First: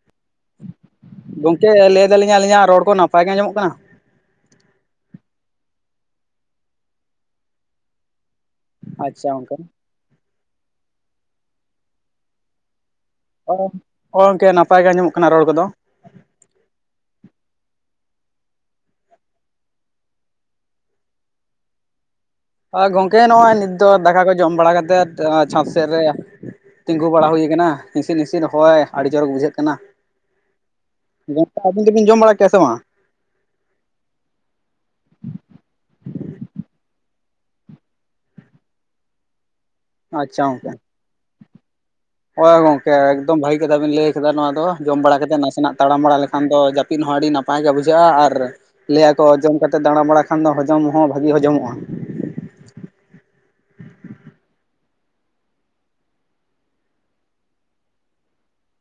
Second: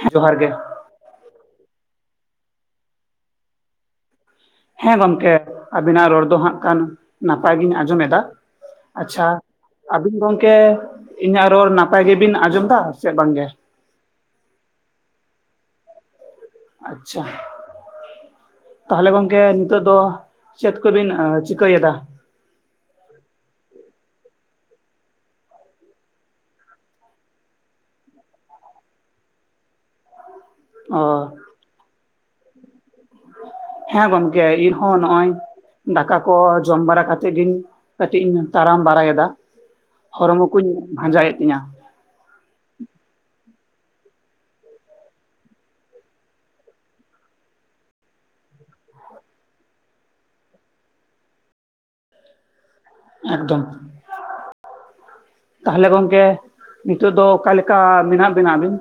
ᱦᱮᱸ ᱡᱚᱦᱟᱨ ᱜᱮ ᱾ ᱜᱚᱝᱠᱮ ᱞᱟᱹᱭ ᱫᱟᱹᱞᱤᱧ ᱟᱹᱞᱤᱧᱟᱜ ᱨᱚᱲ ᱠᱚ ᱱᱟᱯᱟᱭ ᱜᱮ ᱟᱸᱡᱚᱢᱚᱜ ᱠᱟᱱᱟ? ᱦᱮᱸ ᱜᱚᱢᱠᱮ ᱟᱹᱵᱤᱱᱟᱜ ᱨᱚᱲ ᱫᱚ ᱦᱟᱸᱜ ᱠᱷᱟᱱ ᱱᱟᱯᱟᱭ ᱜᱤᱧ ᱟᱸᱡᱚᱢ ᱮᱫᱟ ᱾ ᱟᱪᱪᱷᱟ ᱟᱹᱵᱤᱱ ᱜᱚᱢᱠᱮ ᱤᱧᱟᱹᱜ ᱨᱚᱲ ᱱᱟᱯᱟᱭ ᱜᱮᱵᱤᱱ ᱟᱸᱡᱚᱢ ᱮᱫᱟ ᱥᱮ ᱵᱟᱝ ᱜᱮ? ᱦᱳᱭ ᱜᱚᱝᱠᱮ ᱱᱟᱯᱟᱭ ᱜᱮ ᱟᱸᱡᱚᱢᱚᱜ ᱠᱟᱱᱟ ᱨᱚᱲ ᱠᱚᱫᱚ ᱾ ᱟᱪᱪᱷᱟ ᱾ ᱛᱟᱦᱚᱞᱮ ᱜᱚᱝᱠᱮ ᱱᱤᱛᱚᱜ ᱫᱚ ᱪᱮᱫᱽ ᱠᱚᱵᱤᱱ ᱪᱤᱠᱟᱹᱭᱮᱫᱟ? ᱟ ᱜᱚᱝᱠᱮ ᱱᱚᱜᱼᱚᱭ ᱱᱤᱛ ᱫᱚ ᱫᱟᱠᱟ ᱠᱚ ᱡᱚᱢ ᱵᱟᱲᱟ ᱠᱟᱛᱮᱫ ᱪᱷᱟᱫᱽ ᱥᱮᱫ ᱨᱮ᱾ ᱛᱤᱸᱜᱩ ᱵᱟᱲᱟ ᱦᱩᱭ ᱟᱠᱟᱱᱟ ᱦᱤᱥᱤᱫ ᱦᱤᱥᱤᱫ ᱦᱚᱭ ᱟᱹᱰᱤ ᱪᱚᱨᱚᱠ ᱵᱩᱡᱷᱟᱹᱜ ᱠᱟᱱᱟ ᱾ ᱚᱻ ᱜᱚᱝᱠᱮ ᱟᱹᱵᱤᱱ ᱫᱚᱵᱤᱱ ᱡᱚᱢ ᱵᱟᱲᱟ ᱠᱮᱜ-ᱟ ᱥᱮ ᱵᱟᱝ? ᱦᱮᱸ ᱜᱚᱢᱠᱮ ᱤᱨ ᱦᱚᱸ ᱱᱚᱜ-ᱚᱭ ᱫᱟᱠᱟ ᱠᱚ ᱡᱚᱢ ᱵᱟᱲᱟ ᱠᱟᱛᱮᱜ ᱜᱮᱧ ᱠᱟᱹᱴᱤᱡ ᱤᱧ ᱛᱟᱲᱟᱢ ᱵᱟᱲᱟᱭᱮᱫᱟ। ᱦᱚᱲᱢᱚ ᱠᱚᱧ ᱵᱷᱟᱸᱡᱟᱭᱮᱫ ᱛᱤᱧᱟᱹ। ᱦᱚᱭ ᱜᱚᱝᱠᱮ ᱮᱠᱫᱚᱢ ᱵᱷᱟᱹᱜᱤ ᱠᱟᱛᱷᱟ ᱵᱤᱱ ᱞᱟᱹᱭ ᱟᱠᱟᱫᱟ ᱱᱚᱣᱟ ᱫᱚ ᱡᱚᱢ ᱵᱟᱲᱟ ᱠᱟᱛᱮᱛ ᱱᱟᱥᱮᱱᱟᱜ ᱛᱟᱲᱟᱢ ᱵᱟᱲᱟ ᱞᱮᱠᱷᱟᱱ ᱫᱚ ᱡᱟᱹ ᱟᱹᱯᱤᱱ ᱦᱚᱸ ᱟᱹᱰᱤ ᱱᱟᱯᱟᱭ ᱜᱮ ᱵᱩᱡᱷᱟᱹᱜᱼᱟ ᱟᱨ ᱞᱟᱹᱭ ᱟᱠᱚ ᱡᱚᱢ ᱠᱟᱛᱮ ᱫᱟᱬᱟ ᱵᱟᱲᱟ ᱠᱷᱟᱱ ᱫᱚ ᱦᱚᱡᱚᱢ ᱦᱚᱸ ᱵᱷᱟᱹᱜᱤ ᱦᱚᱡᱚᱢᱚᱜᱼᱟ। ᱮᱠᱫᱚᱢ। ᱛᱟᱦᱚᱞᱮ ᱜᱚᱢᱠᱮ ᱱᱤᱛᱚᱜ ᱫᱚ ᱚᱠᱟ ᱞᱮᱠᱟ ᱢᱮᱱᱟᱜ ᱵᱤᱱᱟ ᱟᱹᱵᱤᱱ?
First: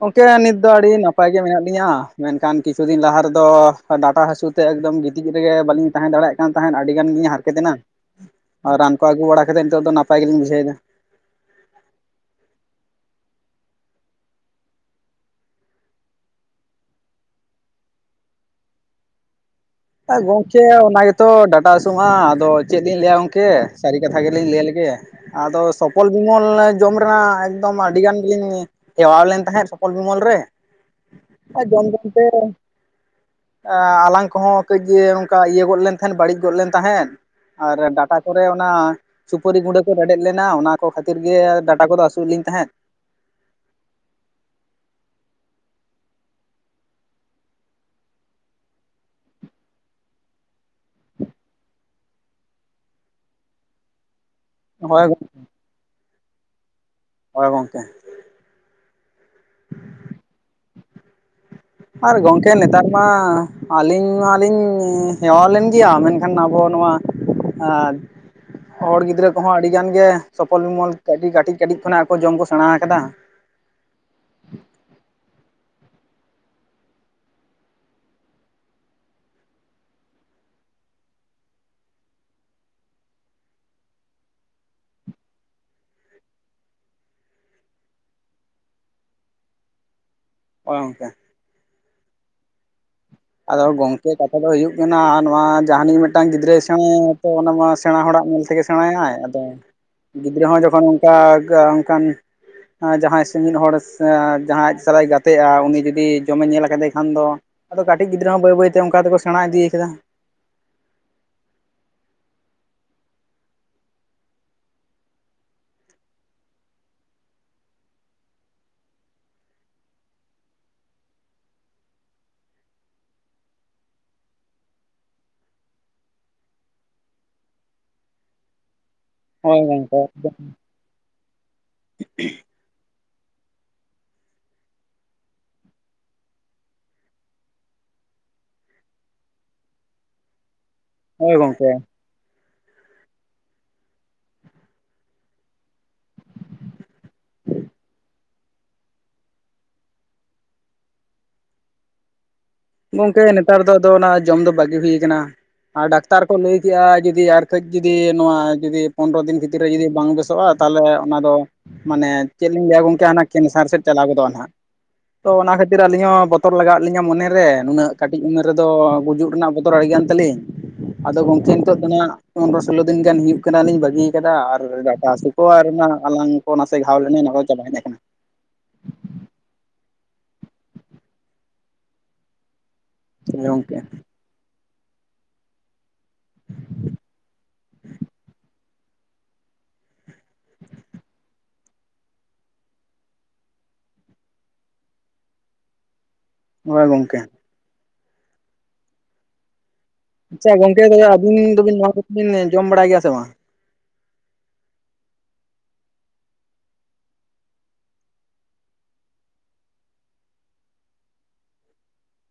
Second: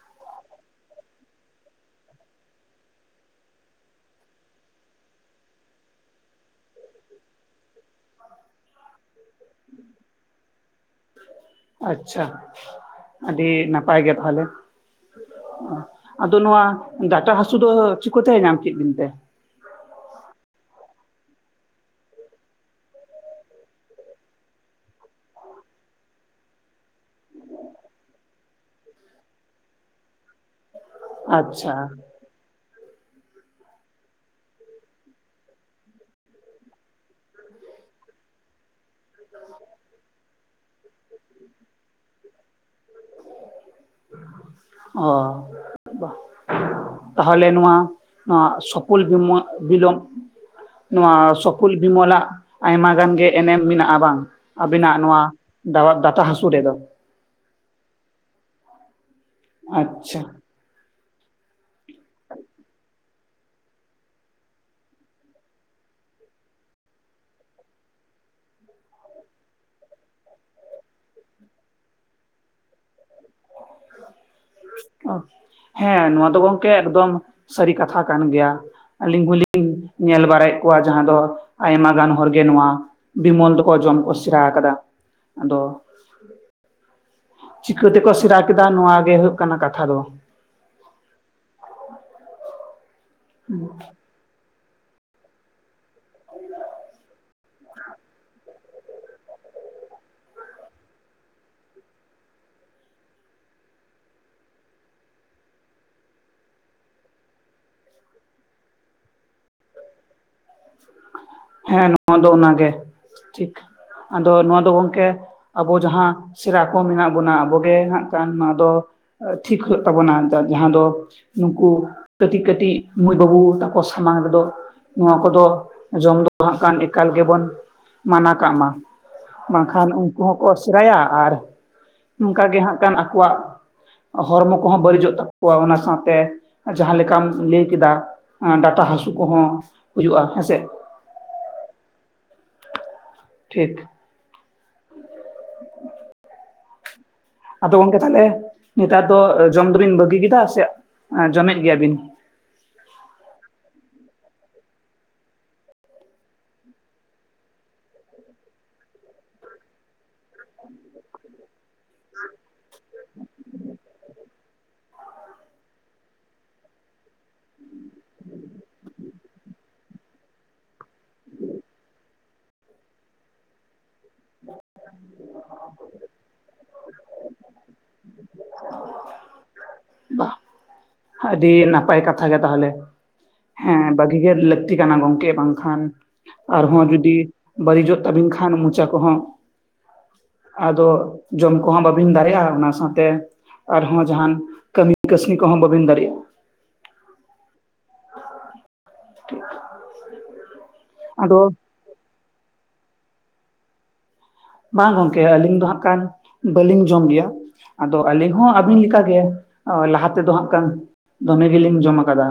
ᱜᱚᱝᱠᱮ ᱱᱤᱛ ᱫᱚ ᱟᱹᱰᱤ ᱱᱟᱯᱟᱭ ᱜᱮ ᱢᱮᱱᱟᱜ ᱞᱤᱧᱟᱹ ᱢᱮᱱᱠᱷᱟᱱ ᱠᱤᱪᱷᱩ ᱫᱤᱱ ᱞᱟᱦᱟ ᱨᱮᱫᱚ ᱰᱟᱴᱟ ᱦᱟᱹᱥᱩ ᱛᱮ ᱮᱠᱫᱚᱢ ᱜᱤᱛᱤᱡ ᱨᱮᱜᱮ ᱵᱟᱹᱞᱤᱧ ᱛᱟᱦᱮᱸ ᱫᱟᱲᱮᱭᱟᱜ ᱠᱟᱱ ᱛᱟᱦᱮᱸᱫ ᱟᱹᱰᱤ ᱜᱟᱱ ᱜᱤᱧ ᱦᱟᱨᱠᱮᱛ ᱮᱱᱟ। ᱨᱟᱱ ᱠᱚ ᱟᱹᱜᱩ ᱵᱟᱲᱟ ᱠᱟᱛᱮᱫ ᱱᱤᱛᱚᱜ ᱫᱚ ᱱᱟᱯᱟᱭ ᱜᱮᱞᱤᱧ ᱵᱩᱡᱷᱣᱮᱫᱟ। ᱟᱪᱪᱷᱟ ᱟᱹᱰᱤ ᱱᱟᱯᱟᱭ ᱜᱮ ᱛᱟᱦᱚᱞᱮ। ᱟᱫᱚ ᱱᱚᱣᱟ ᱰᱟᱴᱟ ᱦᱟᱹᱥᱩ ᱫᱚ ᱪᱤᱠᱟᱹᱛᱮ ᱧᱟᱢ ᱠᱮᱫ ᱵᱤᱱᱛᱮ? ᱜᱚᱝᱠᱮ ᱚᱱᱟ ᱜᱮᱛᱚ ᱰᱟᱴᱟ ᱦᱟᱹᱥᱩᱜ-ᱟ ᱟᱫᱚ ᱪᱮᱫ ᱞᱤᱧ ᱞᱟᱹᱭᱟ ᱜᱚᱝᱠᱮ ᱥᱟᱹᱨᱤ ᱠᱟᱛᱷᱟ ᱜᱮᱞᱤᱧ ᱞᱟᱹᱭ ᱟ ᱞᱮᱜᱮ᱾ ᱟᱫᱚ ᱥᱚᱯᱚᱞ ᱵᱤᱢᱚᱞ ᱡᱚᱢ ᱨᱮᱱᱟᱜ ᱮᱠᱫᱚᱢ ᱟᱹᱰᱤ ᱜᱟᱱ ᱞᱤᱧ ᱪᱟᱣ ᱞᱮᱱ ᱛᱟᱦᱮᱸᱫ ᱥᱚᱯᱚᱞ ᱵᱤᱢᱚᱞ ᱨᱮ᱾ ᱡᱚᱢ ᱟᱪᱪᱷᱟ ᱡᱚᱢ ᱛᱮ ᱟᱞᱟᱝ ᱮ ᱠᱚᱦᱚᱸ ᱠᱟᱹᱡ ᱜᱮ ᱚᱱᱠᱟ ᱤᱭᱟᱹ ᱜᱚᱫ ᱞᱮᱱ ᱛᱟᱦᱮᱸᱫ ᱵᱟᱹᱲᱤᱡ ᱜᱚᱫ ᱞᱮᱱ ᱛᱟᱦᱮᱸᱱ᱾ ᱟᱨ ᱰᱟᱴᱟ ᱠᱚᱨᱮ ᱚᱱᱟ ᱥᱩᱯᱩᱨᱤ ᱜᱩᱸᱰᱟᱹ ᱠᱚ ᱨᱮᱰᱮᱫ ᱞᱮᱱᱟ ᱚᱱᱟ ᱠᱚ ᱠᱷᱟᱹᱛᱤᱨ ᱜᱮ ᱰᱟᱴᱟ ᱠᱚᱨᱮ ᱦᱟᱹᱥᱩᱭ ᱮᱫ ᱞᱤᱧ ᱛᱟᱦᱮᱸᱫ᱾ ᱚ, ᱛᱟᱦᱚᱞᱮ ᱱᱚᱣᱟ ᱱᱚᱣᱟ ᱥᱩᱠᱚᱞ, ᱵᱤᱢᱚᱞ ᱵᱤᱞᱚᱢ ᱱᱚᱣᱟ ᱥᱚᱠᱩᱞ, ᱵᱤᱢᱚᱞᱟᱜ ᱟᱭᱢᱟ ᱜᱟᱱ ᱜᱮ ᱮᱱᱮᱢ ᱢᱮᱱᱟᱜ-ᱟ ᱵᱟᱝ᱾ ᱟᱵᱤᱱᱟᱜ ᱦᱳᱭ ᱱᱚᱣᱟ ᱜᱚᱝ ᱰᱟ ᱰᱟᱴᱟ ᱦᱟᱹᱥᱩ ᱨᱮᱫᱚ᱾ ᱦᱮ ᱜᱚᱝᱠᱮ, ᱟᱪᱪᱷᱟ, ᱟᱨ ᱜᱚᱝᱠᱮ ᱱᱮᱛᱟᱨ ᱢᱟ ᱟᱹᱞᱤᱧ ᱢᱟᱞᱤᱧ ᱦᱮᱣᱟ ᱞᱮᱱ ᱜᱮᱭᱟ᱾ ᱢᱮᱱᱠᱷᱟᱱ ᱟᱵᱚ ᱱᱚᱣᱟ ᱟᱸ ᱦᱚᱲ ᱜᱤᱫᱽᱨᱟᱹ ᱠᱚᱦᱚᱸ ᱟᱹᱰᱤ ᱜᱟᱱ ᱜᱮ ᱥᱚᱯᱷᱚᱞ, ᱵᱤᱢᱚᱞ ᱠᱟᱹᱴᱤᱡ ᱠᱟᱹᱴᱤᱡ ᱠᱟᱹᱴᱤᱡ ᱠᱷᱚᱱᱟᱜ ᱟᱠᱚ ᱡᱚᱢ ᱠᱚ ᱥᱮᱬᱟ ᱠᱟᱫᱟ᱾ ᱚ ᱦᱮᱸ ᱱᱚᱣᱟ ᱫᱚ ᱜᱚᱝᱠᱮ ᱮᱠᱫᱚᱢ ᱥᱟᱹᱨᱤ ᱠᱟᱛᱷᱟ ᱠᱟᱱ ᱜᱮᱭᱟ᱾ ᱟᱹᱞᱤᱧ ᱦᱚᱸᱞᱤᱧ ᱧᱮᱞ ᱵᱟᱲᱟᱭ ᱮᱫ ᱠᱚᱣᱟ ᱡᱟᱦᱟᱸ ᱫᱚ ᱟᱭᱢᱟ ᱜᱟᱱ ᱦᱚᱲ ᱜᱮ ᱱᱚᱣᱟ ᱵᱤᱢᱚᱞ ᱫᱚᱠᱚ ᱡᱚᱢ ᱠᱚ ᱥᱮᱨᱟ ᱟᱠᱟᱫᱟ᱾ ᱟᱫᱚ ᱪᱤᱠᱟᱹ ᱛᱮᱠᱚ ᱥᱮᱬᱟ ᱠᱮᱫᱟ ᱱᱚᱶᱟ ᱜᱮ ᱦᱩᱭᱩᱜ ᱠᱟᱱᱟ ᱠᱟᱛᱷᱟ ᱫᱚ᱾ ᱦᱳᱭ ᱜᱚᱝᱠᱮ, ᱟᱫᱚ ᱜᱚᱝ- ᱠᱮ ᱠᱟᱛᱷᱟ ᱫᱚ ᱦᱩᱭᱩᱜ ᱠᱟᱱᱟ ᱱᱚᱣᱟ ᱡᱟᱦᱟᱱᱤᱡ ᱢᱤᱫᱴᱟᱝ ᱜᱤᱫᱽᱨᱟᱹᱭ ᱥᱮᱬᱟ ᱟᱠᱟᱫᱟ ᱚᱱᱟᱢᱟ ᱥᱮᱬᱟ ᱦᱚᱲ ᱟᱜ ᱧᱮᱞ ᱛᱮᱜᱮ ᱥᱮᱬᱟᱭᱟᱭ ᱟᱫᱚ᱾ ᱜᱤᱫᱽᱨᱟᱹ ᱦᱚᱸ ᱡᱚᱠᱷᱚᱱ ᱚᱱᱠᱟ ᱚᱱᱠᱟᱱ ᱚᱱᱟ ᱡᱟᱦᱟᱸᱭ ᱥᱟᱺᱜᱤᱧ ᱦᱚᱲ ᱡᱟᱦᱟᱸᱭ ᱟᱡ ᱥᱟᱞᱟᱭ ᱜᱟᱛᱮᱜ-ᱟ ᱩᱱᱤ ᱡᱩᱫᱤ ᱡᱚᱢ ᱮ ᱧᱮᱞ ᱠᱟᱫᱮ ᱠᱷᱟᱱ ᱫᱚ᱾ ᱟᱫᱚ ᱠᱟᱹᱴᱤᱡ ᱜᱤᱫᱽᱨᱟᱹ ᱦᱚᱸ ᱵᱟᱹᱭ ᱵᱟᱹᱭᱛᱮ ᱚᱱᱠᱟ ᱛᱮᱠᱚ ᱥᱮᱬᱟ ᱤᱫᱤ ᱟᱠᱟᱫᱟ᱾ ᱦᱮᱸ ᱱᱚᱣᱟ ᱫᱚ ᱚᱱᱟ ᱜᱮ ᱴᱷᱤᱠ᱾ ᱟᱫᱚ ᱱᱚᱣᱟ ᱫᱚ ᱜᱚᱝᱠᱮ ᱟᱵᱚ ᱡᱟᱦᱟᱸ ᱥᱮᱨᱟ ᱠᱚ ᱢᱮᱱᱟᱜ ᱵᱚᱱᱟ᱾ ᱟᱵᱚ ᱜᱮ ᱦᱟᱸᱜ ᱠᱷᱟᱱ ᱟᱫᱚ ᱴᱷᱤᱠ ᱦᱩᱭᱩᱜ ᱛᱟᱵᱚᱱᱟ ᱟᱫᱚ ᱡᱟᱦᱟᱸ ᱫᱚ ᱱᱩᱠᱩ ᱠᱟᱹᱴᱤᱡ ᱠᱟᱹᱴᱤᱡ ᱢᱟᱹᱭ ᱵᱟᱹᱵᱩ ᱛᱟᱠᱚ ᱥᱟᱢᱟᱝ ᱨᱮᱫᱚ ᱱᱚᱣᱟ ᱠᱚᱫᱚ ᱡᱚᱢ ᱫᱚ ᱦᱟᱸᱜ ᱠᱷᱟᱱ ᱮᱠᱟᱞ ᱜᱮᱵᱚᱱ ᱢᱟᱱᱟ ᱠᱟᱜ ᱢᱟ᱾ ᱦᱳᱭ ᱵᱟᱝᱠᱷᱟᱱ ᱜᱚᱝᱠᱮ ᱩᱱᱠᱩ ᱦᱚᱸᱠᱚ ᱥᱮᱨᱟᱭᱟ, ᱟᱨ ᱚᱱᱠᱟ ᱜᱮ ᱦᱟᱸᱜ ᱠᱷᱟᱱ ᱟᱠᱚᱣᱟᱜ ᱦᱚᱲᱢᱚ ᱠᱚᱦᱚᱸ ᱵᱟᱹᱲᱤᱡᱚᱜ ᱛᱟᱠᱚᱣᱟ᱾ ᱚᱱᱟ ᱥᱟᱶᱛᱮ ᱡᱟᱦᱟᱸ ᱞᱮᱠᱟᱢ ᱞᱟᱹᱭ ᱠᱮᱫᱟ ᱰᱟᱴᱟ ᱦᱟᱹᱥᱩ ᱠᱚᱦᱚᱸ ᱦᱩᱭᱩᱜ-ᱟ ᱦᱮᱸᱥᱮ᱾ ᱦᱳᱭ ᱜᱚᱝᱠᱮ, ᱴᱷᱤᱠ, ᱟᱫᱚ ᱜᱚᱝᱠᱮ ᱛᱟᱦᱚᱞᱮ ᱱᱮᱛᱟᱨ ᱫᱚ ᱡᱚᱢ ᱫᱚᱵᱤᱱ ᱵᱟᱹᱜᱤ ᱠᱮᱫᱟ ᱥᱮ ᱡᱚᱢᱮᱫ ᱜᱮᱭᱟᱵᱤᱱ? ᱜᱚᱝᱠᱮ ᱱᱮᱛᱟᱨ ᱫᱚ ᱟᱫᱚ ᱚᱱᱟ ᱡᱚᱢ ᱫᱚ ᱵᱟᱹᱜᱤ ᱦᱩᱭ ᱠᱟᱱᱟ᱾ ᱟᱨ ᱰᱟᱠᱛᱟᱨ ᱠᱚ ᱞᱟᱹᱭ ᱠᱮᱜ-ᱟ ᱡᱩᱫᱤ ᱟᱨ ᱠᱟᱹᱡ ᱡᱩᱫᱤ ᱱᱚᱣᱟ ᱡᱩᱫᱤ ᱯᱚᱱᱨᱚ ᱫᱤᱱ ᱵᱷᱤᱛᱨᱤ ᱨᱮ ᱡᱩᱫᱤ ᱵᱟᱝ ᱵᱮᱥ- ᱦᱳᱭᱳᱜ-ᱟ ᱛᱟᱦᱚᱞᱮ ᱚᱱᱟ ᱫᱚ ᱢᱟᱱᱮ ᱪᱮᱫ ᱞᱤᱧ ᱞᱟᱹᱭᱟ ᱜᱚᱝᱠᱮ ᱦᱟᱱᱟ ᱠᱮᱱᱥᱟᱨ ᱥᱮᱫ ᱪᱟᱞᱟᱣ ᱜᱚᱫᱚᱜ-ᱟ ᱦᱟᱸᱜ᱾ ᱛᱚ ᱚᱱᱟ ᱠᱷᱟᱹᱛᱤᱨ ᱟᱹᱞᱤᱧ ᱦᱚᱸ ᱵᱚᱛᱚᱨ ᱞᱟᱜᱟᱣ ᱟᱜ ᱞᱤᱧᱟᱹ ᱢᱚᱱᱮ ᱨᱮ᱾ ᱱᱩᱱᱟᱹᱜ ᱠᱟᱹᱴᱤᱡ ᱩᱢᱮᱨ ᱨᱮᱫᱚ ᱜᱩᱡᱩᱜ ᱨᱮᱱᱟᱜ ᱵᱚᱫᱚᱨ ᱟᱹᱰᱤᱜᱟᱱ ᱛᱟᱹᱞᱤᱧ ᱟᱫᱚ ᱜᱚᱝᱠᱮ ᱱᱤᱛᱚᱜ ᱫᱚ ᱱᱟᱜ ᱯᱚᱱᱨᱚ, ᱥᱳᱞᱳ ᱫᱤᱱᱟᱱ ᱜᱟᱱ ᱦᱩᱭᱩᱜ ᱠᱟᱱᱟ ᱞᱤᱧ ᱵᱟᱹᱜᱤ ᱠᱮᱫ ᱟᱨ ᱰᱟᱴᱟ ᱦᱟᱹᱥᱩ ᱠᱚ ᱟᱨ ᱚᱱᱟ ᱟᱞᱟᱝ ᱠᱚ ᱱᱟᱥᱮ ᱜᱷᱟᱣ ᱞᱮᱱᱟ ᱚᱱᱟ ᱠᱚ ᱪᱟᱵᱟ ᱦᱮᱡ ᱟᱠᱟᱱᱟ᱾ ᱵᱟᱦ ᱟᱹᱰᱤ ᱱᱟᱯᱟᱭ ᱠᱟᱛᱷᱟ ᱜᱮ ᱛᱟᱦᱚᱞᱮ ᱜᱚᱝᱠᱮ ᱦᱮᱸ ᱵᱟ ᱩᱭᱦᱟ. ᱨ ᱞᱟᱹᱠᱛᱤ ᱠᱟᱱᱟ ᱜᱚᱝᱠᱮ ᱵᱟᱝᱠᱷᱟᱱ ᱟᱨᱦᱚᱸ ᱡᱩᱫᱤ ᱵᱟᱹᱲᱤᱡᱚᱜ ᱛᱟᱵᱤᱱ ᱠᱷᱟᱱ ᱢᱚᱪᱟ ᱠᱚᱦᱚᱸ ᱟᱫᱚ ᱡᱚᱢ ᱠᱚᱦᱚᱸ ᱵᱟᱹᱵᱤᱱ ᱫᱟᱨᱮᱜᱼᱟ ᱚᱱᱟ ᱥᱟᱶᱛᱮ ᱟᱨᱦᱚᱸ ᱡᱟᱦᱟᱱ ᱠᱟᱹᱢᱤ ᱠᱟᱹᱥᱱᱤ ᱠᱚᱦᱚᱸ ᱵᱟᱵᱤᱱ ᱫᱟᱨᱮᱜᱼᱟ᱾ ᱦᱜᱭ ᱜᱚᱝᱠᱮ᱾ [unintelligible] ᱟᱪᱪᱷᱟ ᱜᱚᱝᱠᱮ ᱟᱹᱵᱤᱱ ᱫᱚᱵᱤᱱ ᱟᱫᱚ ᱫᱩᱵᱤᱱ ᱱᱚᱣᱟ ᱠᱚ ᱵᱤᱱ ᱡᱚᱢ ᱵᱟᱲᱟᱭ ᱜᱮᱭᱟ ᱥᱮ ᱵᱟᱝ? ᱵᱟᱝ ᱜᱚᱝᱠᱮ ᱟᱹᱞᱤᱧ ᱫᱚ ᱦᱟᱜ ᱠᱷᱟᱱ ᱵᱟᱹᱞᱤᱧ ᱡᱚᱢ ᱜᱮᱭᱟ᱾ ᱟᱫᱚ ᱟᱹᱞᱤᱧ ᱦᱚᱸ ᱟᱹᱵᱤᱱ ᱞᱮᱠᱟᱜᱮ ᱞᱟᱦᱟ ᱛᱮᱫᱚ ᱦᱟᱜ ᱠᱟᱱ ᱫᱚᱢᱮ ᱜᱮᱞᱤᱧ ᱡᱚᱢ ᱠᱟᱫᱟ᱾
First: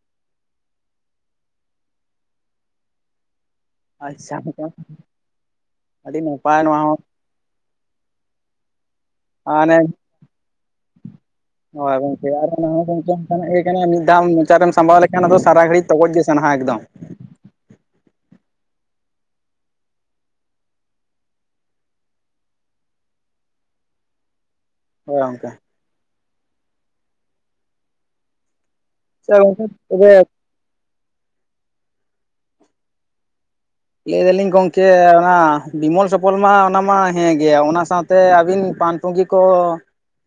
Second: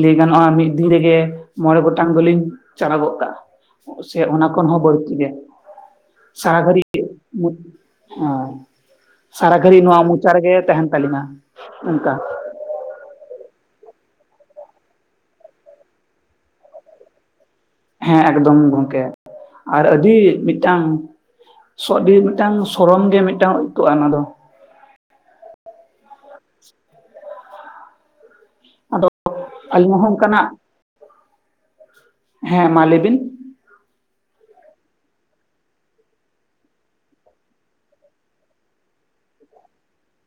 ᱞᱟᱹᱭ ᱜᱟᱱᱚᱜᱼᱟ ᱢᱤᱫ ᱫᱤᱱ ᱨᱮᱜᱮ ᱢᱚᱬᱮ ᱜᱚᱴᱟᱝ ᱫᱚ ᱞᱤᱧ ᱪᱟᱞᱟᱣ ᱜᱚᱫ ᱠᱟᱜᱼᱟ᱾ ᱥᱮ ᱟᱪᱪᱷᱟ ᱚᱱᱟ ᱠᱷᱚᱱ ᱦᱚᱸ ᱵᱟᱹᱲᱛᱤ ᱜᱮ ᱟᱹᱰᱤ ᱥᱟᱨᱟ ᱱᱟᱯᱟᱭ ᱱᱚᱣᱟ ᱜᱷᱟᱹᱲᱤᱡ ᱦᱚᱸ ᱦᱮᱸ᱾ ᱥᱟᱨᱟ ᱢᱟᱱᱮ ᱜᱷᱟᱹᱲᱤᱡ ᱱᱚᱣᱟ ᱢᱚᱪᱟ ᱨᱮᱜᱮ ᱛᱟᱦᱮᱱ ᱛᱟᱹᱞᱤᱧᱟ ᱦᱳᱭ ᱚᱱᱠᱟ᱾ ᱜᱚᱝᱠᱮ ᱟᱨ ᱚᱱᱟ ᱦᱚ ᱜᱟᱫᱮᱞ ᱚᱱᱠᱟ ᱱᱟᱜ ᱜᱮ ᱠᱟᱱᱟ ᱢᱤᱫ ᱫᱷᱟᱣ ᱢᱚᱪᱟᱨᱮᱢ ᱥᱟᱢᱵᱟᱣ ᱞᱮᱠᱷᱟᱱ ᱟᱫᱚ ᱥᱟᱨᱟ ᱜᱷᱟᱹᱲᱤᱡ ᱛᱚᱜᱚᱡ ᱜᱮ ᱥᱟᱱᱟ ᱮᱠᱫᱚᱢ᱾ ᱦᱮᱸ ᱮᱠᱫᱚᱢ ᱜᱚᱝᱠᱮ ᱟᱨ ᱟᱹᱰᱤ ᱢᱤᱫᱴᱟᱝ ᱥᱚᱰᱤ ᱢᱤᱫᱴᱟᱝ ᱥᱚᱨᱚᱢ ᱜᱮ ᱢᱤᱫᱴᱟᱝ ᱟᱹᱭᱠᱜᱼᱟ ᱚᱱᱟ ᱫᱚ᱾ ᱦᱳᱭ ᱜᱚᱝᱠᱮ᱾ ᱟᱫᱚ ᱟᱪᱪᱷᱟ ᱜᱚᱝᱠᱮ ᱟᱹᱞᱤᱧ ᱦᱚᱸ ᱛᱚᱵᱮ ᱚᱱᱠᱟᱱᱟᱜ ᱦᱮᱸ ᱢᱟ ᱞᱟᱹᱭ ᱵᱤᱱ ᱞᱟᱹᱭ ᱫᱟᱞᱤᱧ ᱜᱚᱝᱠᱮ ᱚᱱᱟ ᱵᱤᱢᱚᱞ ᱥᱚᱯᱚᱞ ᱢᱟ ᱚᱱᱟ ᱢᱟ ᱦᱮᱸ ᱜᱮ ᱚᱱᱟ ᱥᱟᱶᱛᱮ ᱟᱹᱵᱤᱱ ᱯᱟᱱ ᱯᱩᱝᱜᱤ ᱠᱚ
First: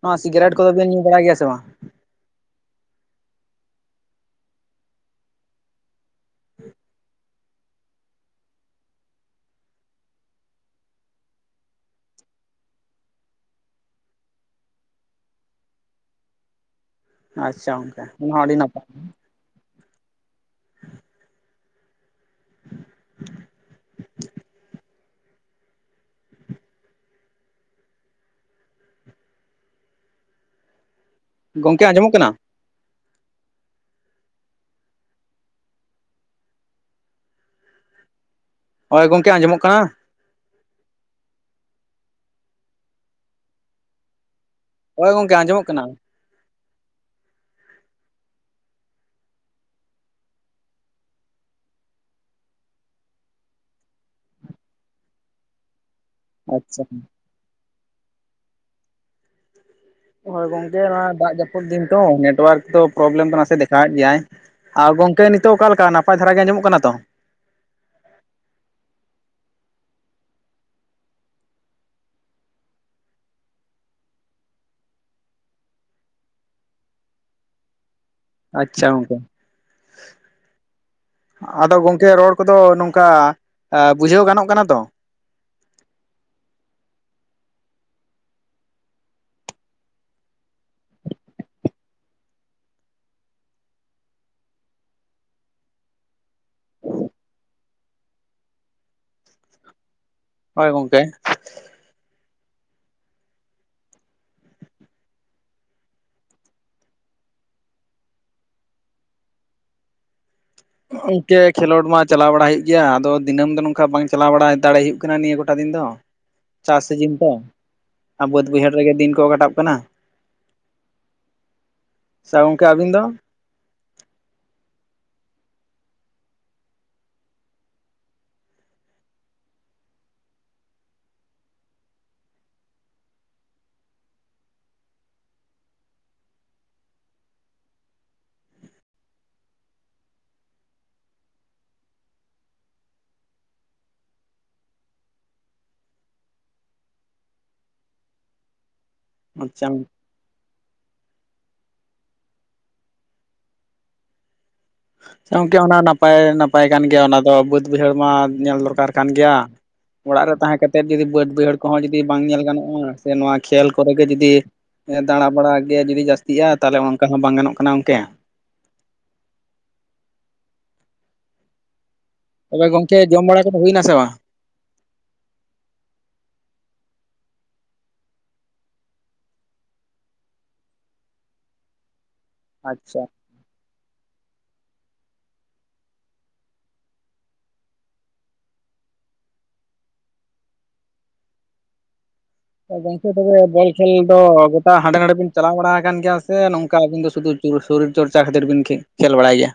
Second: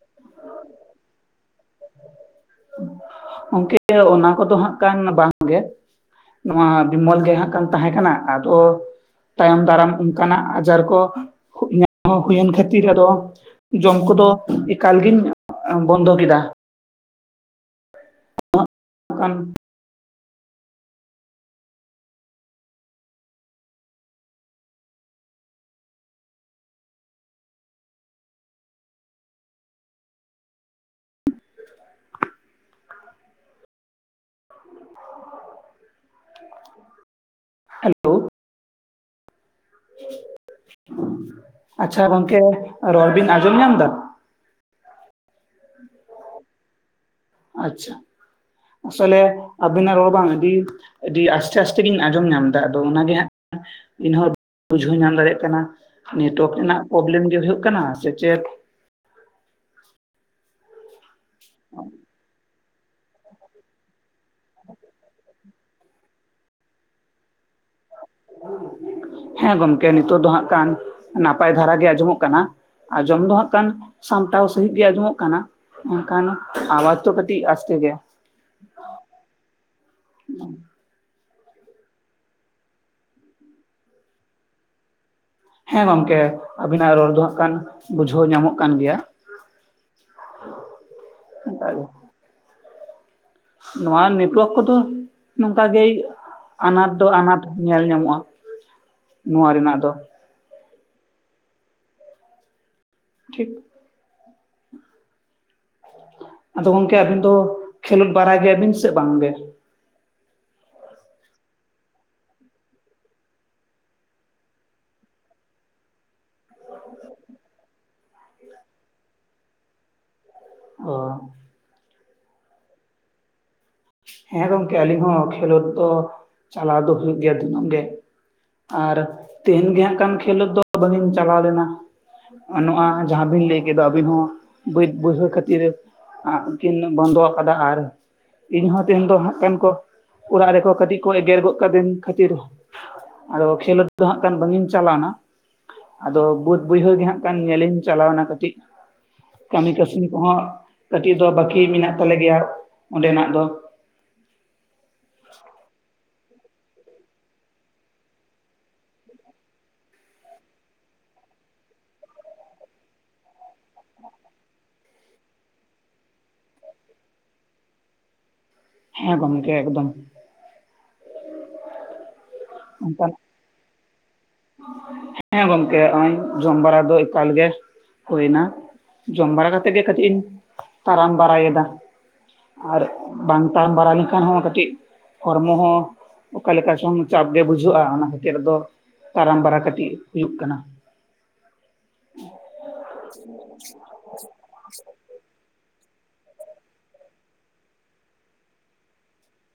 ᱱᱚᱣᱟ ᱥᱤᱜᱟᱨᱴ ᱠᱚᱫᱚ ᱵᱮᱱ ᱧᱩ ᱵᱟᱲᱟᱭ ᱜᱮᱭᱟ ᱥᱮ ᱵᱟᱝ? ᱜᱚᱝᱠᱮ ᱚᱱᱟ ᱠᱚᱫᱚ ᱦᱟᱸᱜ ᱠᱟᱱ ᱵᱟᱝ ᱜᱮ ᱱᱚᱣᱟ ᱵᱤᱢᱚᱞ ᱜᱮ ᱦᱟᱸᱜ ᱠᱟᱱ ᱛᱟᱦᱮᱸ ᱠᱟᱱᱟ ᱟᱫᱚ ᱛᱟᱭᱚᱢ ᱫᱟᱨᱟᱢ ᱚᱱᱠᱟᱱᱟᱜ ᱟᱡᱟᱨ ᱠᱚ ᱧᱟᱢ ᱦᱩᱭᱮᱱ ᱠᱷᱟᱹᱛᱤᱨ ᱟᱫᱚ ᱡᱚᱢ ᱠᱚᱫᱚ ᱮᱠᱟᱞᱜᱤᱧ ᱵᱚᱱᱫᱚ ᱠᱮᱫᱟ᱾ ᱟᱪᱪᱷᱟ ᱜᱚᱝᱠᱮ ᱚᱱᱟᱦᱚᱸ ᱟᱹᱰᱤ ᱱᱟᱯᱟᱭ ᱾ ᱠᱷᱟᱱ [unintelligible] ᱜᱚᱝᱠᱮ ᱟᱸᱡᱚᱢᱚᱜ ᱠᱟᱱᱟ? ᱦᱮᱞᱳ ᱦᱚᱭ ᱜᱚᱝᱠᱮ ᱟᱸᱡᱚᱢᱚᱜ ᱠᱟᱱᱟ᱾ ᱟᱪᱪᱷᱟ ᱜᱚᱝᱠᱮ ᱨᱚᱲᱵᱤᱱ ᱟᱸᱡᱚᱢ ᱧᱟᱢ ᱫᱟ? ᱦᱳᱭ ᱜᱚᱝᱠᱮ ᱟᱸᱡᱚᱢᱚᱜ ᱠᱟᱱᱟ᱾ ᱟᱪᱪᱷᱟ ᱟᱥᱚᱞᱮ ᱟᱵᱤᱱᱟᱜ ᱲᱚᱲ ᱵᱟᱝ ᱟ. ᱰᱤ ᱟᱹᱰᱤ ᱟᱥᱛᱮ ᱟᱥᱛᱮ ᱜᱤᱧ ᱟᱸᱡᱚᱢ ᱧᱟᱢᱫᱟ ᱟᱫᱚ ᱚᱱᱟᱜᱮ ᱦᱟᱸᱜ ᱤᱧᱦᱚᱸ ᱵᱩᱡᱷᱟᱹᱣᱧ ᱧᱟᱢ ᱫᱟᱲᱮᱭᱟᱜ ᱠᱟᱱᱟ ᱱᱮᱴᱳᱣᱟᱨᱠ ᱨᱮᱱᱟᱜ ᱟᱪᱪᱷᱟ ᱯᱨᱚᱵᱞᱮᱢ ᱜᱮ ᱦᱩᱭᱩᱜᱜ ᱠᱟᱱᱟ ᱥᱮ ᱪᱮᱫ? ᱦᱳᱭ ᱜᱚᱝᱠᱮ ᱱᱚᱣᱟ ᱫᱟᱜ ᱡᱟᱹᱯᱩᱫ ᱫᱤᱱ ᱛᱚ ᱱᱮᱴᱣᱟᱨᱠ ᱫᱚ ᱯᱨᱚᱵᱽᱞᱮᱢ ᱫᱚ ᱱᱟᱥᱮ ᱫᱮᱠᱷᱟᱣᱮᱫ ᱜᱮᱭᱟᱭ ᱟᱨ ᱜᱚᱝᱠᱮ ᱱᱤᱛᱚᱜ ᱚᱠᱟᱮᱠᱟ ᱱᱟᱯᱟᱭ ᱫᱷᱟᱨᱟ ᱜᱮ ᱟᱡᱚᱢᱚᱜ ᱠᱟᱱᱟ ᱛᱚ? ᱦᱮᱸ ᱜᱚᱝᱠᱮ ᱱᱤᱛᱚᱜ ᱫᱚ ᱦᱟᱜ ᱠᱟᱱ ᱱᱟᱯᱟᱭ ᱫᱷᱟᱨᱟ ᱜᱮ ᱟᱸᱡᱚᱢᱚᱜ ᱠᱟᱱᱟ᱾ ᱟᱸᱡᱚᱢ ᱫᱚ ᱦᱟᱸᱜ ᱠᱟᱱ ᱥᱟᱢᱴᱟᱣ ᱥᱟᱹᱦᱤᱡ ᱜᱮ ᱟᱸᱡᱚᱢᱚᱜ ᱠᱟᱱᱟ᱾ ᱮᱱᱠᱟᱱ ᱠᱟᱱᱚᱜ ᱟᱣᱟᱡ ᱛᱚ ᱠᱟᱹᱴᱤᱡ ᱟᱥᱛᱮ ᱜᱮ᱾ ᱟᱪᱪᱷᱟ ᱜᱚᱝᱠᱮ᱾ ᱟᱫᱚ ᱜᱚᱝᱠᱮ ᱨᱚᱲ ᱠᱚᱫᱚ ᱱᱚᱝᱠᱟ ᱵᱩᱡᱷᱟᱹᱣ ᱜᱟᱱᱚᱜ ᱠᱟᱱᱟ ᱛᱚ? ᱦᱮᱸ ᱜᱚᱢᱠᱮ ᱟᱵᱤᱱᱼᱟᱜ ᱨᱚᱲ ᱫᱚ ᱦᱟᱸᱜᱠᱷᱟᱱ ᱵᱩᱡᱷᱟᱹᱣ ᱧᱟᱢᱚᱜ ᱠᱟᱱ ᱜᱮᱭᱟ᱾ ᱚᱱᱠᱟ ᱜᱮ᱾ ᱱᱚᱣᱟ ᱱᱮᱴᱚᱣᱟᱨᱠ ᱠᱚᱫᱚ ᱱᱚᱝᱠᱟ ᱜᱮᱭ ᱟᱱᱟᱴ ᱫᱚ ᱟᱱᱟᱴ ᱧᱮᱞ ᱧᱟᱢᱚᱜᱼᱟ ᱱᱚᱣᱟ ᱨᱮᱱᱟᱜ ᱫᱚ᱾ ᱦᱳᱭ ᱜᱚᱝᱠᱮ᱾ ᱴᱷᱤᱠ ᱟᱫᱚ ᱜᱚᱝᱠᱮ ᱟᱹᱵᱤᱱ ᱫᱚ ᱠᱷᱮᱞᱳᱰ ᱵᱟᱲᱟᱭ ᱜᱮᱭᱟ ᱵᱤᱱ ᱥᱮ ᱵᱟᱝ ᱜᱮ? ᱜᱚᱝᱠᱮ ᱠᱷᱮᱞᱳᱰ ᱢᱟ ᱪᱟᱞᱟᱣ ᱵᱟᱲᱟ ᱦᱩᱭᱩᱜ ᱜᱮᱭᱟ ᱟᱫᱚ ᱫᱤᱱᱟᱹᱢ ᱫᱚ ᱱᱚᱝᱠᱟ ᱵᱟᱝ ᱪᱟᱞᱟᱣ ᱵᱟᱲᱟ ᱫᱟᱲᱮ ᱦᱩᱭᱩᱜ ᱠᱟᱱᱟ ᱱᱤᱭᱟᱹ ᱠᱚᱴᱟ ᱫᱤᱱ ᱫᱚ᱾ ᱪᱟᱥ ᱥᱤᱡᱤᱱ ᱛᱚ ᱵᱟᱹᱫᱽ ᱵᱟᱹᱭᱦᱟᱹᱲ ᱨᱮᱜᱮ ᱫᱤᱱ ᱠᱚ ᱠᱟᱴᱟᱜ ᱠᱟᱱᱟ᱾ ᱚ ᱥᱮ ᱜᱚᱝᱠᱮ ᱟᱹᱵᱤᱱ ᱫᱚ? ᱦᱮᱸ ᱜᱚᱝᱠᱮ ᱟᱹᱞᱤᱧ ᱦᱚᱸ ᱠᱷᱮᱞᱳᱰ ᱫᱚ ᱪᱟᱞᱟᱣ ᱫᱚ ᱦᱩᱭᱩᱜ ᱜᱮᱭᱟ ᱫᱤᱱᱟᱹᱢ ᱜᱮ᱾ ᱟᱨ ᱛᱮᱦᱮᱧ ᱜᱮ ᱦᱟᱸᱜ ᱠᱷᱟᱱ ᱠᱷᱮᱞᱳᱰ ᱫᱚ ᱵᱟᱝᱤᱧ ᱪᱟᱞᱟᱣ ᱞᱮᱱᱟ᱾ ᱱᱚᱜ ᱱᱚᱣᱟ ᱡᱟᱦᱟᱸ ᱵᱤᱱ ᱞᱟᱹᱭ ᱠᱮᱫ ᱫᱚ ᱟᱹᱵᱤᱱ ᱦᱚᱸ ᱵᱟᱹᱫᱽ ᱵᱟᱹᱭᱦᱟᱹᱲ ᱠᱷᱟᱹᱛᱤᱨ [inaudible] ᱠᱤᱱ ᱵᱚᱱᱫᱟ ᱟᱠᱟᱫᱟ ᱟᱨ ᱤᱧᱦᱚᱸ ᱩᱱᱫᱚ ᱦᱟᱸᱜ [inaudible] ᱠᱚ ᱚᱲᱟᱜ ᱨᱮᱠᱚ ᱠᱟᱹᱴᱤᱡ ᱠᱚ ᱮᱜᱮᱨ ᱜᱚᱫ ᱠᱟᱫᱤᱧ ᱠᱷᱟᱹᱛᱤᱨ ᱟᱫᱚ ᱠᱷᱮᱞᱳᱰ ᱫᱚ ᱦᱟᱸᱜ ᱠᱷᱟᱱ ᱵᱟᱝᱤᱧ ᱪᱟᱞᱟᱣ ᱮᱱᱟ᱾ ᱟᱫᱚ ᱵᱟᱹᱫ ᱵᱟᱹᱭᱦᱟᱹᱲ ᱜᱮ ᱦᱟᱸᱜ ᱠᱷᱟᱱ ᱧᱮᱞᱤᱧ ᱪᱟᱞᱟᱣ ᱞᱮᱱᱟ ᱠᱟᱹᱴᱤᱡ᱾ ᱟᱪᱪᱷᱟ ᱠᱟᱹᱢᱤ ᱠᱟᱹᱥᱱᱤ ᱠᱚᱦᱚᱸ ᱠᱟᱹᱴᱤᱡ ᱫᱚ ᱵᱟᱠᱤ ᱢᱮᱱᱟᱜ ᱛᱟᱞᱮ ᱜᱮᱭᱟ ᱚᱸᱰᱮᱱᱟᱜ ᱫᱚ᱾ ᱜᱚᱝᱠᱮ ᱚᱱᱟ ᱱᱟᱯᱟᱭ ᱱᱟᱯᱟᱭ ᱠᱟᱱ ᱜᱮᱭᱟ ᱚᱱᱟ ᱫᱚ ᱵᱟᱹᱫᱽ ᱵᱟᱹᱭᱦᱟᱹᱲ ᱢᱟ ᱧᱮᱞ ᱫᱚᱨᱠᱟᱨ ᱠᱟᱱ ᱜᱮᱭᱟ᱾ ᱚᱲᱟᱜ ᱨᱮ ᱛᱟᱦᱮᱸ ᱠᱟᱛᱮᱫ ᱡᱩᱫᱤ ᱵᱟᱹᱫᱽ ᱵᱟᱹᱭᱦᱟᱹᱲ ᱠᱚᱦᱚᱸ ᱡᱩᱫᱤ ᱵᱟᱝ ᱧᱮᱞ ᱜᱟᱱᱚᱜᱼᱟ ᱥᱮ ᱱᱚᱣᱟ ᱠᱷᱮᱞ ᱠᱚᱨᱮ ᱜᱮ ᱡᱩᱫᱤ ᱦᱮᱸ ᱫᱟᱬᱟ ᱵᱟᱲᱟ ᱜᱮ ᱡᱩᱫᱤ ᱡᱟᱹᱥᱛᱤᱜᱼᱟ ᱛᱟᱦᱚᱞᱮ ᱚᱱᱠᱟ ᱦᱚᱸ ᱵᱟᱝ ᱜᱟᱱᱚᱜ ᱠᱟᱱᱟ ᱜᱚᱝᱠᱮ᱾ ᱦᱮᱸ ᱜᱚᱝᱠᱮ ᱮᱠᱫᱚᱢ᱾ ᱛᱚᱵᱮ ᱜᱚᱝᱠᱮ ᱚᱱᱠᱟᱱ ᱡᱚᱢ ᱵᱟᱲᱟ ᱠᱚᱫᱚ ᱦᱩᱭᱱᱟ ᱥᱮ ᱵᱟᱝ? ᱦᱮᱸ ᱜᱚᱝᱠᱮ ᱦᱚᱸᱜᱼᱚᱭ ᱡᱚᱢ ᱵᱟᱲᱟ ᱫᱚ ᱮᱠᱟᱞ ᱜᱮ ᱦᱩᱭ ᱮᱱᱟ᱾ ᱡᱚᱢ ᱵᱟᱲᱟ ᱠᱟᱛᱮᱫ ᱜᱮ ᱠᱟᱹᱴᱤᱡ ᱤᱧ ᱛᱟᱨᱟᱢ ᱵᱟᱨᱟᱭ ᱮᱫᱟ᱾ ᱟᱨ ᱟᱪᱪᱷᱟ ᱵᱟᱝ ᱛᱟᱨᱟᱢ ᱵᱟᱲᱟ ᱞᱮᱠᱷᱟᱱ ᱦᱚᱸ ᱠᱟᱹᱴᱤᱡ ᱦᱚᱲᱢᱚ ᱦᱚᱸ ᱚᱠᱟ ᱞᱮᱠᱟ ᱪᱚᱝ ᱪᱟᱯ ᱜᱮ ᱵᱩᱡᱷᱟᱹᱜᱼᱟ ᱚᱱᱟ ᱠᱷᱟᱹᱛᱤᱨ ᱟᱫᱚ ᱛᱟᱨᱟᱢ ᱵᱟᱨᱟ ᱠᱟᱹᱴᱤᱡ ᱦᱩᱭᱩᱜ ᱠᱟᱱᱟ᱾ ᱜᱚᱝᱠᱮ ᱛᱚᱵᱮ ᱵᱚᱞ ᱠᱷᱮᱞ ᱫᱚ ᱜᱚᱴᱟ ᱦᱟᱸᱰᱮ ᱱᱟᱸᱰᱮ ᱵᱤᱱ ᱪᱟᱞᱟᱣ ᱵᱟᱲᱟ ᱟᱠᱟᱱ ᱜᱮᱭᱟ ᱥᱮ ᱱᱚᱝᱠᱟ ᱟᱹᱵᱤᱱ ᱫᱚ ᱥᱩᱫᱩ ᱥᱚᱨᱤᱨ ᱪᱚᱨᱪᱟ ᱠᱷᱟᱹᱛᱤᱨ ᱵᱤᱱ ᱠᱷᱮᱞ ᱵᱟᱲᱟᱭ ᱜᱮᱭᱟ?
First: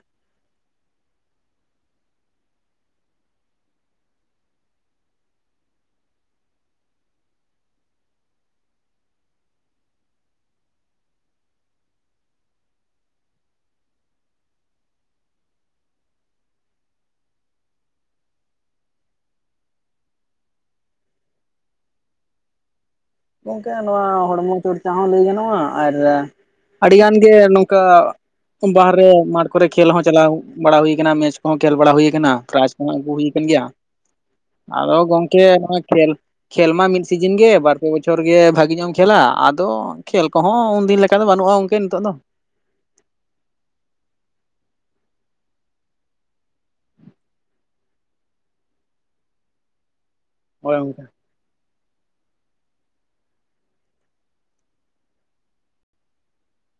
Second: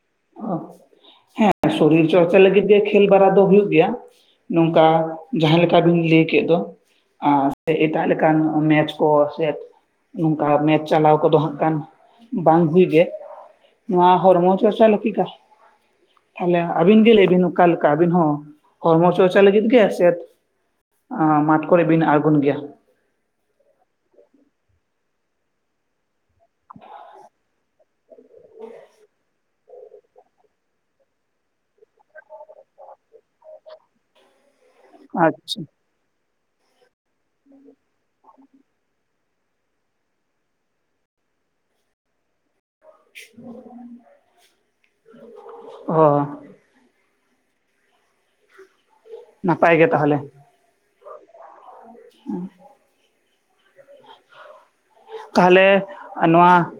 ᱦᱮᱸ ᱥᱚᱨᱤᱨ ᱪᱚᱨᱪᱟ ᱞᱟᱹᱜᱤᱫ ᱜᱮ ᱠᱷᱮᱞ ᱵᱟᱲᱟ ᱫᱚ ᱦᱩᱭᱩᱜ ᱜᱮᱭᱟ᱾ ᱱᱚᱝᱠᱟ ᱡᱟᱦᱟᱸ ᱞᱮᱠᱟ ᱵᱤᱱ ᱞᱟᱹᱭ ᱠᱮᱫ ᱫᱚ᱾ ᱟᱨ ᱥᱮ ᱮᱴᱟᱜ ᱞᱮᱠᱟᱱ ᱢᱮᱪ ᱠᱚ ᱥᱮ ᱱᱚᱝᱠᱟ ᱢᱮᱪ ᱪᱟᱞᱟᱣ ᱠᱚᱫᱚ ᱦᱟᱸᱜ ᱠᱷᱟᱱ ᱵᱟᱝ ᱦᱩᱭ ᱜᱮ᱾ ᱱᱚᱣᱟ ᱦᱚᱨᱢᱚ ᱪᱚᱨᱪᱟ [unintelligible] ᱛᱟᱦᱚᱞᱮ ᱟᱹᱵᱤᱱ ᱜᱮ ᱞᱟᱹᱭ ᱵᱤᱱ ᱚᱠᱟ ᱞᱮᱠᱟ ᱟᱹᱵᱤᱱ ᱦᱚᱸ ᱦᱚᱨᱢᱚ ᱪᱚᱨᱪᱟ ᱞᱟᱹᱜᱤᱫ ᱜᱮ ᱥᱮ ᱢᱟᱴᱷ ᱠᱚᱨᱮ ᱵᱤᱱ ᱟᱲᱜᱳᱱ ᱜᱮᱭᱟ? ᱜᱚᱝᱠᱮ ᱱᱚᱣᱟ ᱦᱚᱲᱢᱚ ᱪᱚᱨᱪᱟ ᱦᱚᱸ ᱞᱟᱹᱭ ᱜᱟᱱᱚᱜᱼᱟ ᱟᱨ ᱟᱹᱰᱤ ᱜᱟᱱ ᱜᱮ ᱱᱚᱝᱠᱟ ᱵᱟᱦᱨᱮ ᱢᱟᱴᱷ ᱠᱚᱨᱮ ᱠᱷᱮᱞ ᱦᱚᱸ ᱪᱟᱞᱟᱣ ᱵᱟᱲᱟ ᱦᱩᱭ ᱠᱟᱱᱟ ᱢᱮᱪ ᱠᱚᱦᱚᱸ ᱠᱷᱮᱞ ᱵᱟᱲᱟ ᱦᱩᱭ ᱟᱠᱟᱱᱟ ᱯᱮᱨᱟᱭᱤᱡ ᱠᱚᱦᱚᱸ ᱟᱹᱜᱩ ᱦᱩᱭ ᱟᱠᱟᱱ ᱜᱮᱭᱟ᱾ [inaudible] ᱟᱫᱚ ᱜᱚᱝᱠᱮ ᱟᱪᱪᱷᱟ ᱱᱚᱸᱜᱼᱚᱭ ᱠᱷᱮᱞ ᱠᱷᱮᱞ ᱢᱟ ᱢᱤᱫ ᱥᱤᱡᱤᱱ ᱜᱮ ᱵᱟᱨ ᱯᱮ ᱵᱚᱪᱷᱚᱨ ᱜᱮ ᱵᱷᱟᱹᱜᱤ ᱧᱚᱸᱜ ᱮᱢ ᱠᱷᱮᱹᱞᱟ ᱟᱫᱚ ᱠᱷᱮᱞ ᱠᱚᱦᱚᱸ ᱩᱱᱫᱤᱱ ᱞᱮᱠᱟ ᱫᱚ ᱵᱟᱹᱱᱩᱜᱼᱟ ᱜᱚᱝᱠᱮ ᱱᱤᱛᱚᱜ ᱫᱚ᱾ [inaudible] ᱚ᱾ ᱱᱟᱯᱟᱭ ᱜᱮ ᱛᱟᱦᱚᱞᱮ? ᱦᱳᱭ ᱜᱚᱝᱠᱮ᱾ [inaudible] ᱛᱟᱦᱞᱮ ᱱᱚᱣᱟ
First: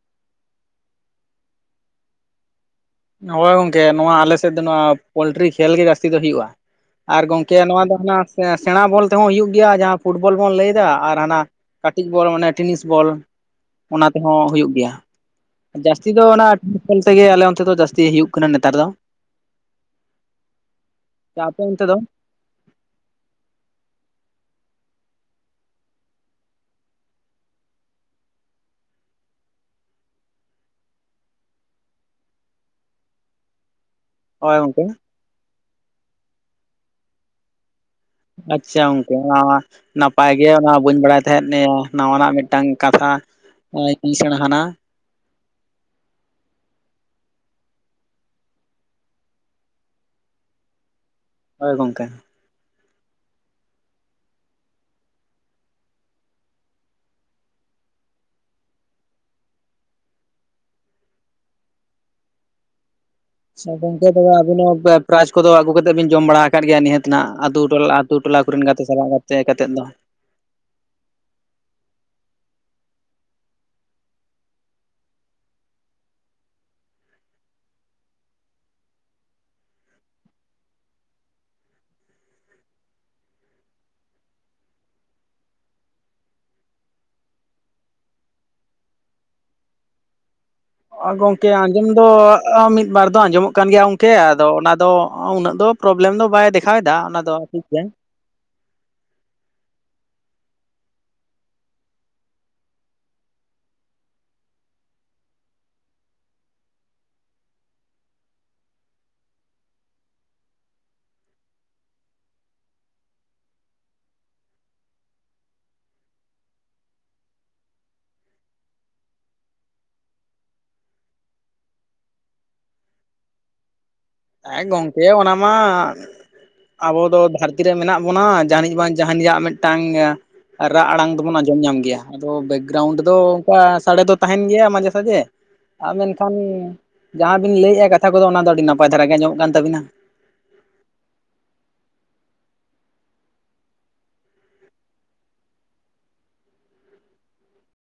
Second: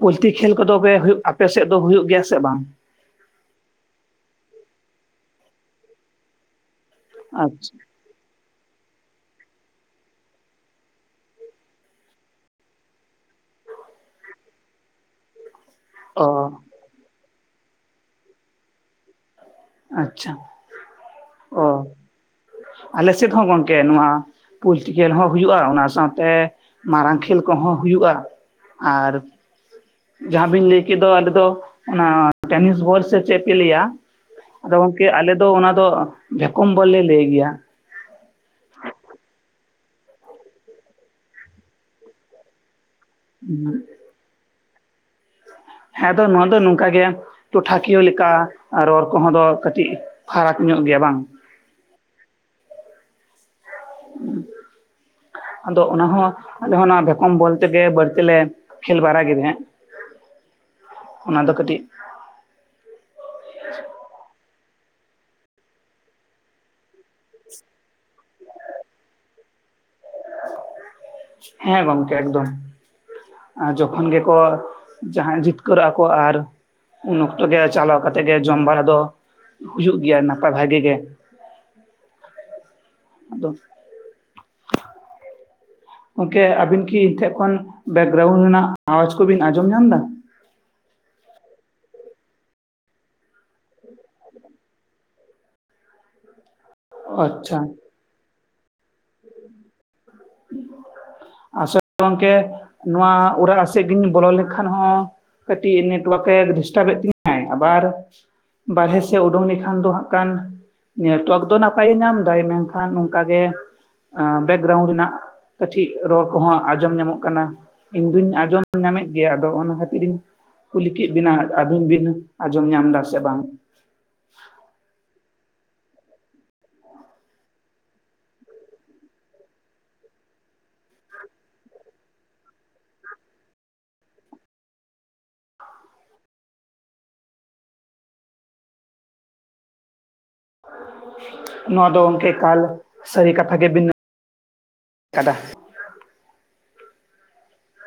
ᱯᱚᱥᱞᱛᱤ ᱠᱷᱮᱞ ᱠᱚᱫᱚ ᱦᱩᱭᱩᱜ ᱟᱯᱮ ᱥᱮᱫ ᱫᱚ ᱦᱩᱭᱩᱜ ᱜᱮᱭᱟ ᱥᱮ ᱵᱟᱝ? ᱦᱳᱭ ᱜᱚᱝᱠᱮ ᱱᱚᱣᱟ ᱟᱞᱮᱥᱮᱫ ᱫᱚ ᱱᱚᱣᱟ ᱯᱳᱞᱴᱤᱨᱤ ᱠᱷᱮᱞ ᱜᱮ ᱡᱟᱹᱥᱛᱤ ᱫᱚ ᱦᱩᱭᱩᱜᱼᱟ᱾ ᱟᱨ ᱜᱚᱝᱠᱮ ᱟᱪᱪᱷᱟ ᱱᱚᱣᱟ ᱫᱚ ᱦᱟᱱᱟ ᱥᱮᱬᱟ ᱵᱚᱞ ᱛᱮᱦᱚᱸ ᱦᱩᱭᱩᱜ ᱜᱮᱭᱟ ᱡᱟᱦᱟᱸ ᱯᱷᱩᱴᱵᱚᱞ ᱵᱚᱱ ᱞᱟᱹᱭᱮᱫᱟ ᱟᱨ ᱦᱟᱱᱟ ᱠᱟᱹᱴᱤᱡ ᱵᱚᱞ ᱚᱱᱮ ᱴᱮᱱᱤᱥ ᱵᱚᱞ [inaudible] ᱚᱱᱟ ᱛᱮᱦᱚᱸ ᱦᱩᱭᱩᱜ ᱜᱮᱭᱟ ᱾ ᱡᱟᱹᱥᱛᱤ ᱫᱚ ᱚ ᱚᱱᱟ ᱴᱮᱱᱤᱥ ᱵᱚᱞ ᱛᱮᱜᱮ ᱟᱞᱮ ᱚᱱᱛᱮ ᱫᱚ ᱡᱟᱹᱥᱛᱤ ᱦᱩᱭᱩᱜ ᱠᱟᱱᱟ ᱱᱮᱛᱟᱨ ᱫᱚ ᱾ ᱟᱪᱪᱷᱟ [inaudible] ᱚᱱᱛᱮ ᱚ ᱫᱚ [inaudible] ᱟᱞᱮ ᱥᱮᱫ ᱦᱚᱸ ᱜᱚᱝᱠᱮ ᱱᱚᱣᱟ ᱯᱚᱞᱴᱤ ᱠᱷᱮᱞ ᱦᱚᱸ ᱦᱩᱭᱩᱜ-ᱟ ᱚᱱᱟ ᱥᱟᱶᱛᱮ ᱢᱟᱨᱟᱝ ᱠᱷᱮᱞ ᱠᱚᱦᱚᱸ ᱦᱩᱭᱩᱜ-ᱟ ᱾ ᱟᱨ ᱡᱟᱦᱟᱸ ᱵᱤᱱ ᱞᱟᱹᱭᱠᱮᱫ ᱫᱚ ᱟᱞᱮ ᱫᱚ ᱚᱱᱟ ᱴᱮᱱᱤᱥ ᱵᱚᱞ ᱥᱮ ᱪᱮᱫ ᱯᱮ ᱞᱟᱹᱭᱟ ᱟᱫᱚ ᱜᱚᱝᱠᱮ ᱟᱞᱮ ᱫᱚ ᱚᱱᱟ ᱫᱚ ᱵᱷᱮᱠᱚᱢ ᱵᱚᱞ ᱞᱮ ᱞᱟᱹᱭ ᱜᱮᱭᱟ ᱾ ᱟᱪᱪᱷᱟ ᱜᱚᱝᱠᱮ ᱢᱟ ᱢᱟ ᱾ ᱱᱟᱯᱟᱭᱜᱮ ᱚᱱᱟ ᱵᱟᱹᱧ ᱵᱟᱲᱟᱭ ᱛᱟᱦᱮᱸᱫ ᱱᱟᱣᱟᱱᱟᱜ ᱢᱤᱫᱴᱟᱝ ᱠᱟᱛᱷᱟ ᱤᱧ ᱥᱮᱬᱟ ᱦᱟᱱᱟ ᱾ ᱦᱮᱸᱛᱚ ᱱᱚᱣᱟ ᱫᱚ ᱱᱚᱝᱠᱟ ᱜᱮᱭᱟ ᱾ ᱴᱚᱴᱷᱟᱠᱤᱭᱟᱹ ᱞᱮᱠᱟ ᱨᱚᱲ ᱠᱚᱦᱚᱸ ᱫᱚ ᱠᱟᱹᱴᱤᱡ ᱯᱷᱟᱨᱟᱠ ᱧᱚᱜ ᱜᱮᱭᱟ ᱵᱟᱝ? ᱦᱳᱭ ᱜᱚᱝᱠᱮ ᱾ ᱦᱩᱸ [inaudible] ᱟᱫᱚ ᱚᱱᱟ ᱦᱚᱸ ᱟᱞᱮ ᱦᱚᱸ ᱚᱱᱟ ᱵᱷᱮᱠᱚᱢ ᱵᱚᱞ ᱛᱮᱜᱮ ᱵᱟᱹᱲᱛᱤ ᱞᱮ ᱠᱷᱮᱞ ᱵᱟᱲᱟ ᱠᱮᱫᱟ ᱾ [inaudible] ᱚᱱᱟ ᱫᱚ ᱠᱟᱹᱴᱤᱡ ᱥᱮ ᱜᱚᱝᱠᱮ ᱟᱹᱵᱤᱱ ᱦᱚᱸ ᱯᱨᱟᱭᱤᱡ ᱠᱚᱫᱚ ᱟᱹᱜᱩ ᱠᱟᱛᱮ ᱵᱤᱱ ᱡᱚᱢ ᱵᱟᱲᱟ ᱟᱠᱟᱫ ᱜᱮᱭᱟ ᱱᱤᱦᱟᱹᱛ ᱱᱟᱦᱟᱜ ᱟᱛᱳ ᱴᱚᱞᱟ ᱟᱛᱳ ᱴᱚᱞᱟ ᱠᱚᱨᱮᱱ ᱜᱟᱛᱮ ᱥᱟᱞᱟᱜ ᱛᱟᱦᱮᱸ ᱠᱟᱛᱮᱫ ᱫᱚ ᱾ ᱦᱮᱸ ᱜᱚᱝᱠᱮ ᱮᱠᱫᱚᱢ ᱾ ᱟᱨ ᱡᱚᱠᱷᱚᱱ ᱜᱮᱠᱚ ᱡᱟᱦᱟᱸᱭ ᱡᱤᱛᱠᱟᱹᱨᱚᱜ-ᱟ ᱠᱚ ᱟᱨ ᱩᱱ ᱚᱠᱛᱚ ᱜᱮ ᱪᱟᱞᱟᱣ ᱠᱟᱛᱮ ᱜᱮ ᱡᱚᱢ ᱵᱟᱲᱟ ᱫᱚ ᱦᱩᱭᱩᱜ ᱜᱮᱭᱟ ᱱᱟᱯᱟᱭ ᱵᱷᱟᱜᱮ ᱜᱮ ᱾ [inaudible] ᱟᱫᱚ ᱜᱚᱝᱠᱮ ᱟᱹᱵᱤᱱ ᱠᱤ ᱤᱧ ᱴᱷᱮᱱ ᱠᱷᱚᱱ ᱵᱮᱠᱜᱨᱟᱣᱩᱱᱰ ᱨᱮᱱᱟᱜ ᱟᱣᱟᱡ ᱠᱚᱵᱤᱱ ᱟᱸᱡᱚᱢ ᱧᱟᱢ ᱮᱫᱟ? ᱜᱚᱢᱠᱮ ᱟᱸᱡᱚᱢ ᱫᱚ ᱢᱤᱫ ᱵᱟᱨ ᱫᱚ ᱟᱸᱡᱚᱢᱚᱜ ᱠᱟᱱ ᱜᱮᱭᱟ ᱜᱚᱝᱠᱮ, ᱟᱫᱚ ᱚᱱᱟ ᱫᱚ ᱩᱱᱟᱹᱜ ᱫᱚ ᱯᱨᱚᱵᱞᱮᱢ ᱫᱚ ᱵᱟᱭ ᱫᱮᱠᱷᱟᱣ ᱮᱫᱟ ᱚᱱᱟ ᱫᱚ ᱟᱪᱪᱷᱟ ᱴᱷᱤᱠᱜᱮᱭᱟ ᱾ [inaudible] ᱟᱥᱚᱞ ᱜᱚᱝᱠᱮ ᱱᱚᱣᱟ ᱚᱲᱟᱜ ᱥᱮᱫ ᱤᱧ ᱵᱚᱞᱚ ᱞᱮᱠᱷᱟᱱ ᱦᱚᱸ ᱠᱟᱹᱴᱤᱡ ᱱᱮᱴᱳᱣᱟᱨᱠ ᱮ ᱰᱤᱥᱴᱟᱵ ᱮᱫ ᱛᱤᱧᱟᱭ ᱟᱵᱟᱨ ᱵᱟᱨᱦᱮ ᱥᱮᱫ ᱩᱰᱩᱝ ᱞᱮᱠᱷᱟᱱ ᱫᱚ ᱦᱟᱸᱜ ᱠᱟᱱ ᱱᱮᱴᱚᱣᱟᱨᱠ ᱫᱚ ᱱᱟᱯᱟᱭ ᱜᱮ ᱧᱟᱢᱫᱟᱭ ᱢᱮᱱᱠᱷᱟᱱ ᱱᱚᱝᱠᱟᱜᱮ ᱵᱮᱠᱜᱨᱟᱣᱩᱱᱰ ᱨᱮᱱᱟᱜ ᱠᱟᱹᱴᱤᱡ ᱨᱚᱲ ᱠᱚᱦᱚᱸ ᱟᱸᱡᱚᱢ ᱧᱟᱢᱚᱜ ᱠᱟᱱᱟ ᱤᱧ ᱫᱩᱧ ᱟᱸᱡᱚᱢ ᱧᱟᱢᱮᱫ ᱜᱮᱭᱟ ᱟᱫᱚ ᱚᱱᱟ ᱠᱷᱟᱹᱛᱤᱨ ᱤᱧ ᱠᱩᱞᱤ ᱠᱮᱫ ᱵᱤᱱᱟ ᱟᱵᱤᱱ ᱵᱤᱱ ᱟᱸᱡᱚᱢ ᱧᱟᱢ ᱮᱫᱟ ᱥᱮ ᱵᱟᱝ ᱾ ᱦᱮᱸ ᱜᱚᱢᱠᱮ ᱚᱱᱟ ᱢᱟ ᱟᱵᱚ ᱫᱚ ᱫᱷᱟᱹᱨᱛᱤ ᱨᱮ ᱢᱮᱱᱟᱜ ᱵᱚᱱᱟ ᱡᱟᱱᱤᱡ ᱵᱟᱝ ᱡᱟᱦᱟᱱᱤᱡᱟᱜ ᱢᱤᱫᱴᱟᱝ ᱨᱟᱜ ᱟᱲᱟᱝ ᱫᱚᱵᱚᱱ ᱟᱸᱡᱚᱢ ᱧᱟᱢ ᱜᱮᱭᱟ ᱾ ᱟᱫᱚ ᱵᱮᱠᱜᱨᱟᱣᱩᱱᱰ ᱫᱚ ᱚᱱᱠᱟ ᱥᱟᱰᱮ ᱫᱚ ᱛᱟᱦᱮᱱ ᱜᱮᱭᱟ ᱢᱟᱡᱷᱮ ᱥᱟᱡᱷᱮ ᱾ ᱟᱨ ᱢᱮᱱᱠᱷᱟᱱ ᱡᱟᱦᱟᱸ ᱵᱤᱱ ᱞᱟᱹᱭᱮᱫ-ᱟ ᱠᱟᱛᱷᱟ ᱠᱚᱫᱚ ᱚᱱᱟ ᱫᱚ ᱟᱹᱰᱤ ᱱᱟᱯᱟᱭ ᱫᱷᱟᱨᱟ ᱜᱮ ᱟᱸᱡᱚᱢᱚᱜ ᱠᱟᱱ ᱛᱟᱹᱵᱤᱱᱟ ᱾ [inaudible] ᱱᱚᱣᱟ ᱫᱚ ᱜᱚᱢᱠᱮ ᱮᱠᱟᱞ ᱥᱟᱹᱨᱤ ᱠᱟᱛᱷᱟ ᱜᱮ ᱵᱤᱱ [inaudible] ᱟᱠᱟᱫᱟ ᱾